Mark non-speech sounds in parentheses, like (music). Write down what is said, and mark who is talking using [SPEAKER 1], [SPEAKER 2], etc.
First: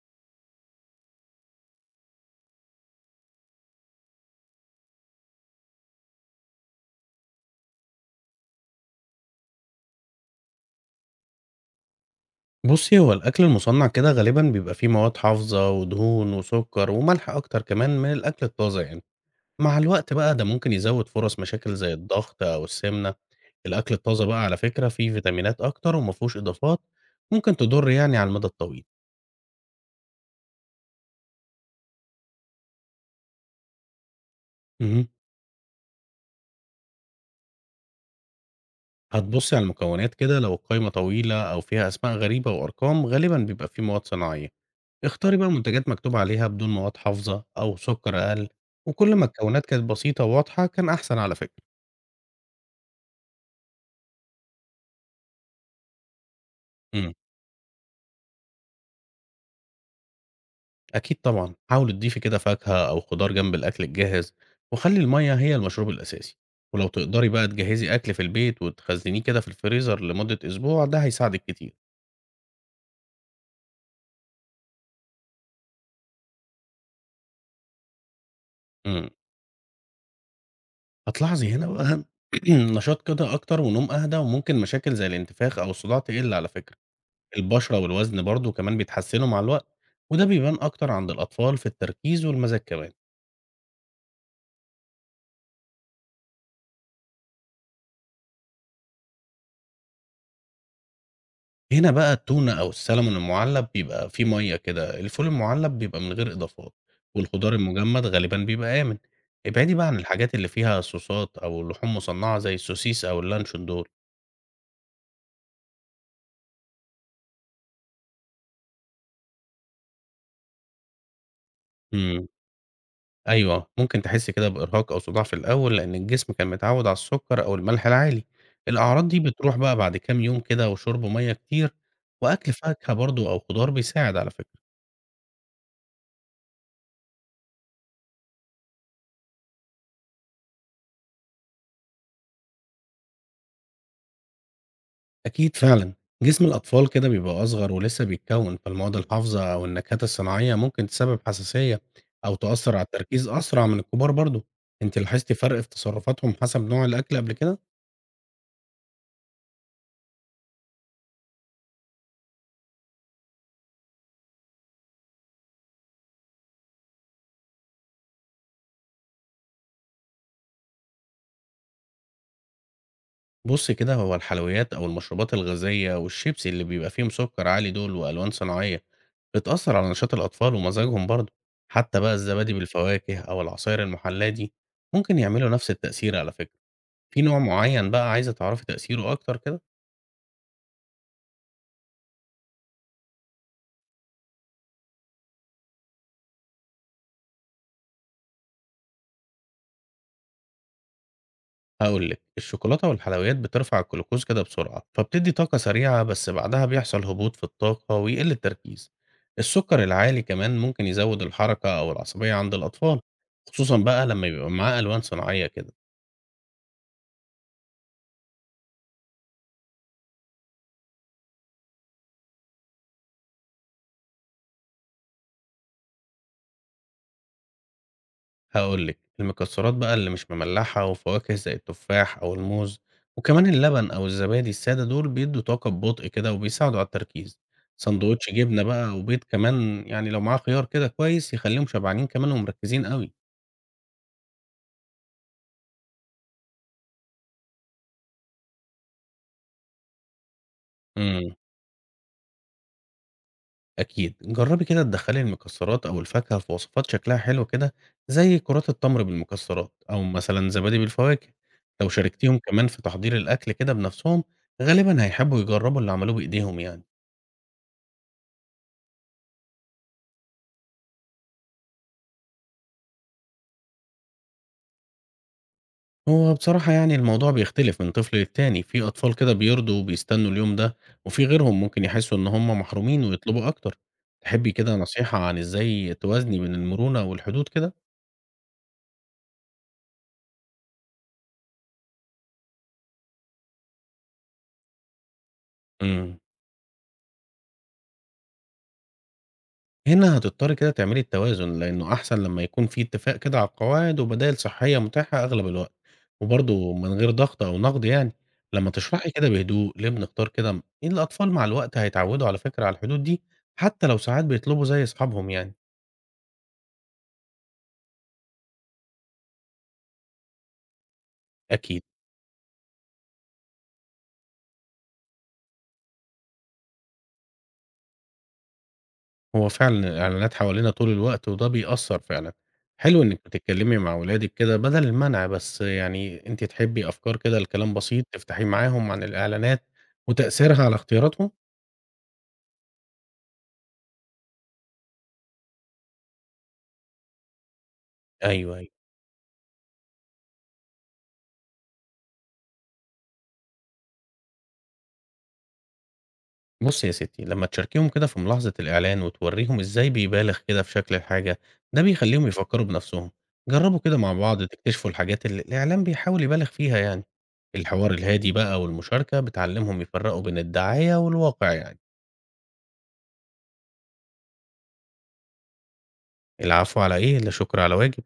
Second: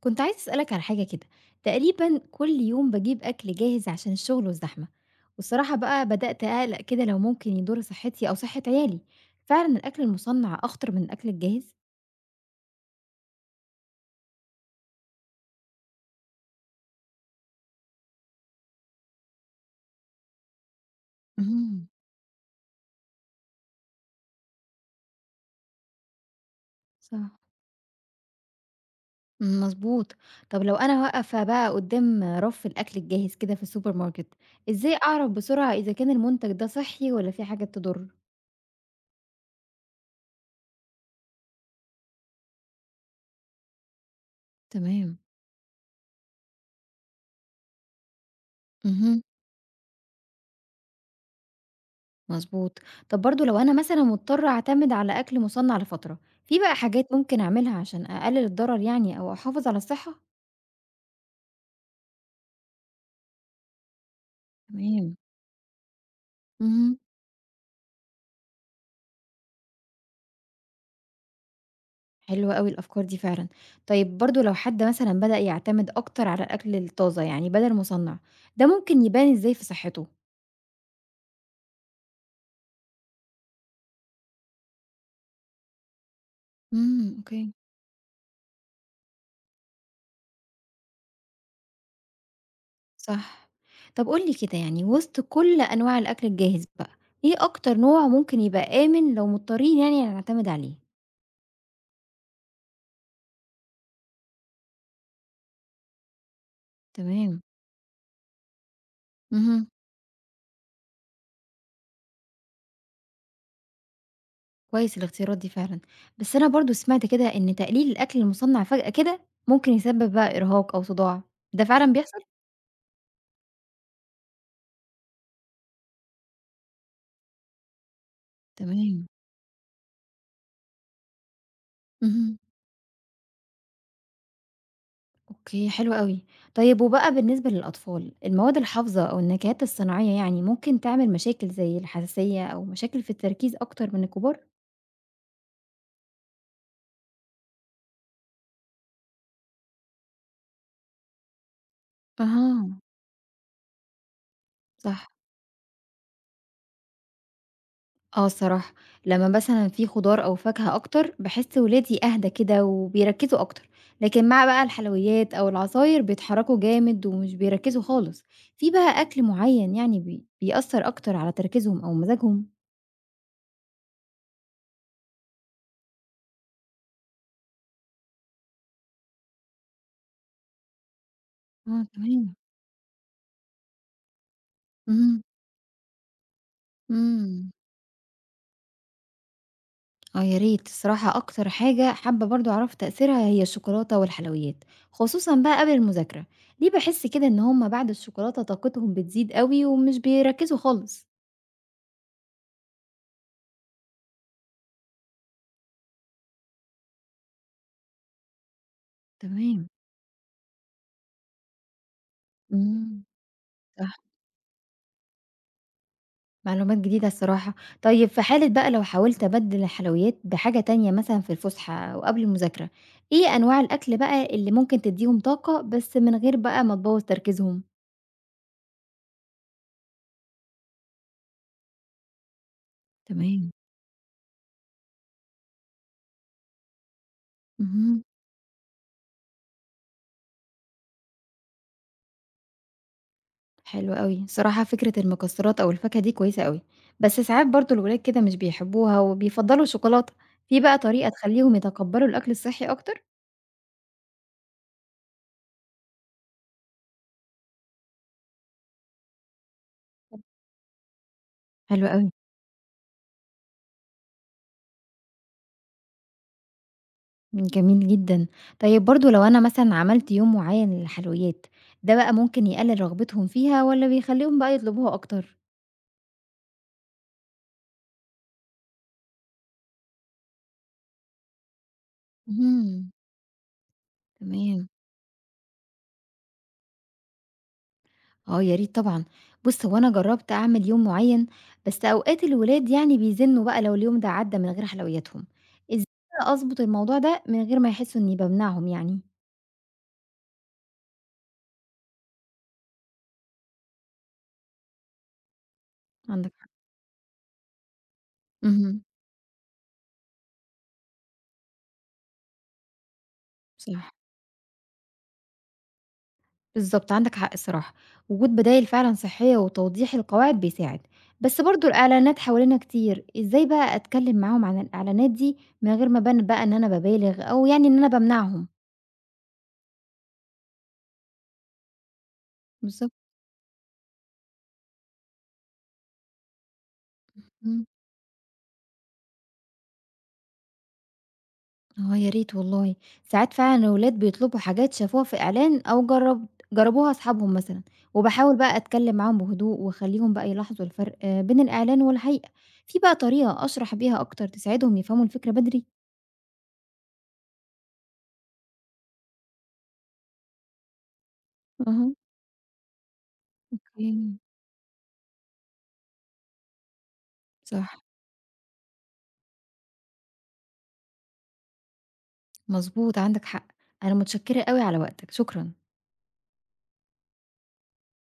[SPEAKER 1] كنت عايزة أسألك على حاجة كده، تقريبًا كل يوم باجيب أكل جاهز عشان الشغل والزحمة، والصراحة بقى بدأت أقلق كده لو ممكن يضر صحتي أو صحة عيالي، فعلًا الأكل المصنّع أخطر من الأكل الجاهز؟
[SPEAKER 2] بُصّي، هو الأكل المُصنّع كده غالبًا بيبقى فيه مواد حافظة ودهون وسُكّر وملح أكتر كمان من الأكل الطازة يعني. مع الوقت بقى ده ممكن يزوّد فرص مشاكل
[SPEAKER 1] إمم،
[SPEAKER 2] زي الضغط أو السمنة. الأكل الطازة بقى على فكرة فيه فيتامينات أكتر وما فيهوش إضافات
[SPEAKER 1] صح.
[SPEAKER 2] ممكن تضُر يعني على المدى الطويل.
[SPEAKER 1] مضبوط. طب لو أنا واقفة بقى قدّام رف الأكل الجاهز كده في السوبر ماركت، إزاي
[SPEAKER 2] اهم.
[SPEAKER 1] أعرف بسرعة إذا كان المنتج ده صحّي والّا فيه حاجات تضر؟
[SPEAKER 2] هتبُصّي على المكونات كده، لو القايمة طويلة أو فيها أسماء غريبة وأرقام غالبًا بيبقى فيه مواد صناعية.
[SPEAKER 1] تمام،
[SPEAKER 2] اختاري بقى منتجات مكتوب عليها بدون مواد حافظة أو سُكّر أقل، وكل
[SPEAKER 1] اهم.
[SPEAKER 2] ما الكونات كانت بسيطة وواضحة كان أحسن على فكرة.
[SPEAKER 1] مضبوط. طب برضه لو أنا مثلًا مضطرة أعتمد على أكل مُصنّع لفترة، في بقى حاجات
[SPEAKER 2] إمم.
[SPEAKER 1] ممكن أعملها عشان أقلل الضرر يعني أو أحافظ على الصحة؟
[SPEAKER 2] أكيد طبعًا، حاولي تضيفي كده فاكهة أو خضار جنب الأكل الجاهز، وخلّي
[SPEAKER 1] تمام.
[SPEAKER 2] المَيّة هي المشروب الأساسي، ولو
[SPEAKER 1] اهم.
[SPEAKER 2] تقدري بقى تجهّزي أكل في البيت وتخزّنيه كده في الفريزر لمدة أسبوع ده هيساعدِك كتير.
[SPEAKER 1] حلوة أوي الأفكار دي فعلًا. طيب برضه لو حد مثلًا بدأ يعتمد أكتر على الأكل الطازة يعني بدل المُصنّع، ده ممكن
[SPEAKER 2] إمم،
[SPEAKER 1] يبان إزاي في صحته؟
[SPEAKER 2] هتلاحظي هنا بقى (clears throat) نشاط كده أكتر ونوم أهدى، وممكن مشاكل زي الانتفاخ أو الصداع تقِل على فكرة.
[SPEAKER 1] إمم، أوكي.
[SPEAKER 2] البشرة والوزن برضه كمان بيتحسنوا مع الوقت، وده بيبان أكتر عند الأطفال في التركيز والمزاج كمان.
[SPEAKER 1] صح. طب قُل لي كده يعني وسط كل أنواع الأكل الجاهز بقى، إيه أكتر نوع ممكن يبقى آمن لو مضطرين يعني نعتمد عليه؟
[SPEAKER 2] هنا بقى التونة أو السلمون المُعلّب بيبقى فيه مَيّة كده، الفول المُعلّب بيبقى من غير إضافات،
[SPEAKER 1] تمام.
[SPEAKER 2] والخضار المجمد غالبًا بيبقى آمن.
[SPEAKER 1] اهم.
[SPEAKER 2] ابعدي بقى عن الحاجات اللي فيها صوصات أو لحوم مصنّعة زي السوسيس أو اللانشون دول.
[SPEAKER 1] كويس الاختيارات دي فعلًا، بس أنا برضه سمعت كده إن تقليل الأكل المُصنّع فجأة كده ممكن يسبب بقى إرهاق أو صداع، ده فعلًا بيحصل؟
[SPEAKER 2] إمم، أيوه، ممكن تحسّي كده بإرهاق أو صداع في الأول لإن الجسم كان متعوّد على السُكّر أو الملح العالي.
[SPEAKER 1] تمام،
[SPEAKER 2] الأعراض دي بتروح بقى بعد كام يوم كده وشُرب مَيّة كتير،
[SPEAKER 1] اهم،
[SPEAKER 2] وأكل فاكهة برضه أو خضار بيساعد على فكرة.
[SPEAKER 1] أوكي حلو أوي، طيب وبقى بالنسبة للأطفال، المواد الحافظة أو النكهات الصناعية يعني ممكن تعمل مشاكل زي الحساسية أو مشاكل في التركيز أكتر من الكبار؟
[SPEAKER 2] أكيد فعلًا، جسم الأطفال كده بيبقى أصغر ولسه بيتكوّن، فالمواد الحافظة أو النكهات الصناعية ممكن تسبب حساسية أو تأثّر
[SPEAKER 1] أها،
[SPEAKER 2] على التركيز أسرع من الكبار برضه. أنتِ
[SPEAKER 1] صح.
[SPEAKER 2] لاحظتِ فرق في تصرفاتهم حسب نوع الأكل قبل كده؟
[SPEAKER 1] آه الصراحة، لمّا مثلًا في خضار أو فاكهة أكتر، باحس ولادي أهدى كده وبيركّزوا أكتر، لكن مع بقى الحلويات أو العصاير بيتحركوا جامد ومش بيركّزوا خالص، في بقى أكل معيّن يعني بيأثّر أكتر على تركيزهم أو مزاجهم؟
[SPEAKER 2] بُصّي كده، هو الحلويات أو المشروبات الغازية والشيبسي اللي بيبقى فيهم سُكّر عالي دول وألوان صناعية، بتأثّر على نشاط الأطفال ومزاجهم برضه.
[SPEAKER 1] آه
[SPEAKER 2] حتى بقى
[SPEAKER 1] تمام،
[SPEAKER 2] الزبادي بالفواكه أو العصاير المُحلّاه دي، ممكن
[SPEAKER 1] اهم،
[SPEAKER 2] يعملوا نفس التأثير على فكرة. في نوع
[SPEAKER 1] إمم،
[SPEAKER 2] معيّن بقى عايزة تعرفي تأثيره أكتر كده؟
[SPEAKER 1] آه يا ريت، الصراحة أكتر حاجة حابة برضه أعرف تأثيرها هي الشوكولاتة والحلويات، خصوصًا بقى قبل المذاكرة، ليه باحس كده إن هُم بعد الشوكولاتة طاقتهم بتزيد أوي ومش بيركّزوا خالص؟
[SPEAKER 2] هاقول لِك، الشوكولاتة والحلويات بترفع الجلوكوز كده بسرعة، فبتدّي طاقة سريعة بس بعدها بيحصل هبوط في الطاقة ويقل التركيز.
[SPEAKER 1] تمام،
[SPEAKER 2] السكر العالي كمان ممكن يزود الحركة أو العصبية عند الأطفال،
[SPEAKER 1] إمم.
[SPEAKER 2] خصوصًا
[SPEAKER 1] صح،
[SPEAKER 2] بقى لمّا يبقى معاه ألوان صناعية كده.
[SPEAKER 1] معلومات جديدة الصراحة. طيب في حالة بقى لو حاولت أبدِّل الحلويات بحاجة تانية مثلًا في الفُسحة أو قبل المذاكرة، إيه أنواع الأكل بقى اللي ممكن تدّيهم طاقة بس من غير بقى ما تبوّظ تركيزهم؟
[SPEAKER 2] هاقول لِك، المكسرات بقى اللي مش مملحة وفواكه زي التفاح أو الموز، وكمان
[SPEAKER 1] تمام.
[SPEAKER 2] اللبن أو الزبادي السادة دول بيدّوا طاقة ببطء كده وبيساعدوا على التركيز.
[SPEAKER 1] اهم،
[SPEAKER 2] ساندوتش جبنة بقى وبيض كمان، يعني لو معاه خيار كده كويس يخلّيهم شبعانين كمان ومركزين أوي.
[SPEAKER 1] حلو أوي. الصراحة فكرة المكسّرات أو الفاكهة دي كويسة أوي، بس ساعات برضه الولاد كده مش بيحبوها وبيفضّلوا الشوكولاتة. في بقى طريقة
[SPEAKER 2] إمم.
[SPEAKER 1] تخلّيهم يتقبّلوا الأكل الصحّي أكتر؟
[SPEAKER 2] أكيد جربي كده تدخلي المكسرات أو الفاكهة في وصفات شكلها حلو كده، زي كرات التمر بالمكسرات أو مثلا زبادي بالفواكه.
[SPEAKER 1] حلو
[SPEAKER 2] لو
[SPEAKER 1] أوي.
[SPEAKER 2] شاركتيهم كمان في تحضير الأكل كده بنفسهم غالبا هيحبوا يجربوا اللي عملوه بإيديهم يعني.
[SPEAKER 1] جميل جدًا. طيب برضه لو أنا مثلًا عملت يوم معيّن للحلويات، ده بقى ممكن يقلل رغبتهم فيها والّا بيخلّيهم بقى يطلبوها أكتر؟
[SPEAKER 2] هو بصراحة يعني الموضوع بيختلف من طفل للتاني، في أطفال كده بيرضوا وبيستنوا اليوم ده، وفي غيرهم ممكن يحسوا إن هم
[SPEAKER 1] اهم.
[SPEAKER 2] محرومين ويطلبوا أكتر. تحبي
[SPEAKER 1] تمام.
[SPEAKER 2] كده نصيحة عن إزاي توازني بين المرونة والحدود كده؟
[SPEAKER 1] آه يا ريت طبعًا. بُص، هو أنا جرّبت أعمل يوم معيّن، بس أوقات الولاد يعني بيزنّوا بقى لو اليوم ده عدّى من غير حلوياتهم. إزاي
[SPEAKER 2] مم.
[SPEAKER 1] بقى أضبط الموضوع ده من غير ما يحسّوا إنّي بامنعهم يعني؟
[SPEAKER 2] هنا هتضطري كده تعملي التوازن، لأنه أحسن لما يكون في اتفاق كده على القواعد وبدائل صحية متاحة أغلب الوقت،
[SPEAKER 1] عندك حق.
[SPEAKER 2] وبرضه من غير ضغط أو نقد يعني. لما
[SPEAKER 1] اهم.
[SPEAKER 2] تشرحي كده بهدوء ليه بنختار كده الأطفال مع الوقت هيتعودوا على فكرة على الحدود دي، حتى
[SPEAKER 1] صح.
[SPEAKER 2] لو ساعات بيطلبوا زي أصحابهم يعني.
[SPEAKER 1] بالضبط، عندك حق الصراحة، وجود بدايل فعلًا صحية وتوضيح القواعد بيساعد، بس برضه
[SPEAKER 2] أكيد.
[SPEAKER 1] الإعلانات حوالينا كتير، إزاي بقى أتكلم معاهم عن الإعلانات دي من غير ما أبان بقى إن أنا بابالغ أو يعني إن أنا بامنعهم؟
[SPEAKER 2] هو فعلا الإعلانات حوالينا طول الوقت وده بيأثر فعلا.
[SPEAKER 1] بالضبط،
[SPEAKER 2] حلو إنك بتتكلمي مع ولادك كده بدل المنع بس، يعني أنت تحبي أفكار كده،
[SPEAKER 1] إمم.
[SPEAKER 2] الكلام بسيط تفتحي معاهم عن الإعلانات وتأثيرها على اختياراتهم.
[SPEAKER 1] آه، يا ريت والله، ساعات فعلًا الولاد بيطلبوا حاجات شافوها في إعلان أو جربوها أصحابهم مثلًا، وباحاول بقى
[SPEAKER 2] أيوه، أيوه.
[SPEAKER 1] أتكلم معاهم بهدوء وأخليهم بقى يلاحظوا الفرق آه، بين الإعلان والحقيقة، في بقى طريقة أشرح بيها أكتر تساعدهم يفهموا الفكرة بدري؟
[SPEAKER 2] بُصّي يا ستّي، لمّا تشاركيهم كده في ملاحظة الإعلان وتورّيهم إزاي بيبالغ كده في شكل الحاجة، ده
[SPEAKER 1] أها،
[SPEAKER 2] بيخلّيهم يفكّروا بنَفْسهم. جرّبوا
[SPEAKER 1] أوكي،
[SPEAKER 2] كده مع بعض تكتشفوا الحاجات اللي الإعلان بيحاول يبالغ فيها يعني.
[SPEAKER 1] صح.
[SPEAKER 2] الحوار الهادي بقى والمشاركة بتعلّمهم يفرّقوا بين الدعاية والواقع يعني.
[SPEAKER 1] مضبوط، عندك حق. أنا متشكرة أوي على وقتك، شكرًا.
[SPEAKER 2] العفو على إيه، لا شُكر على واجب.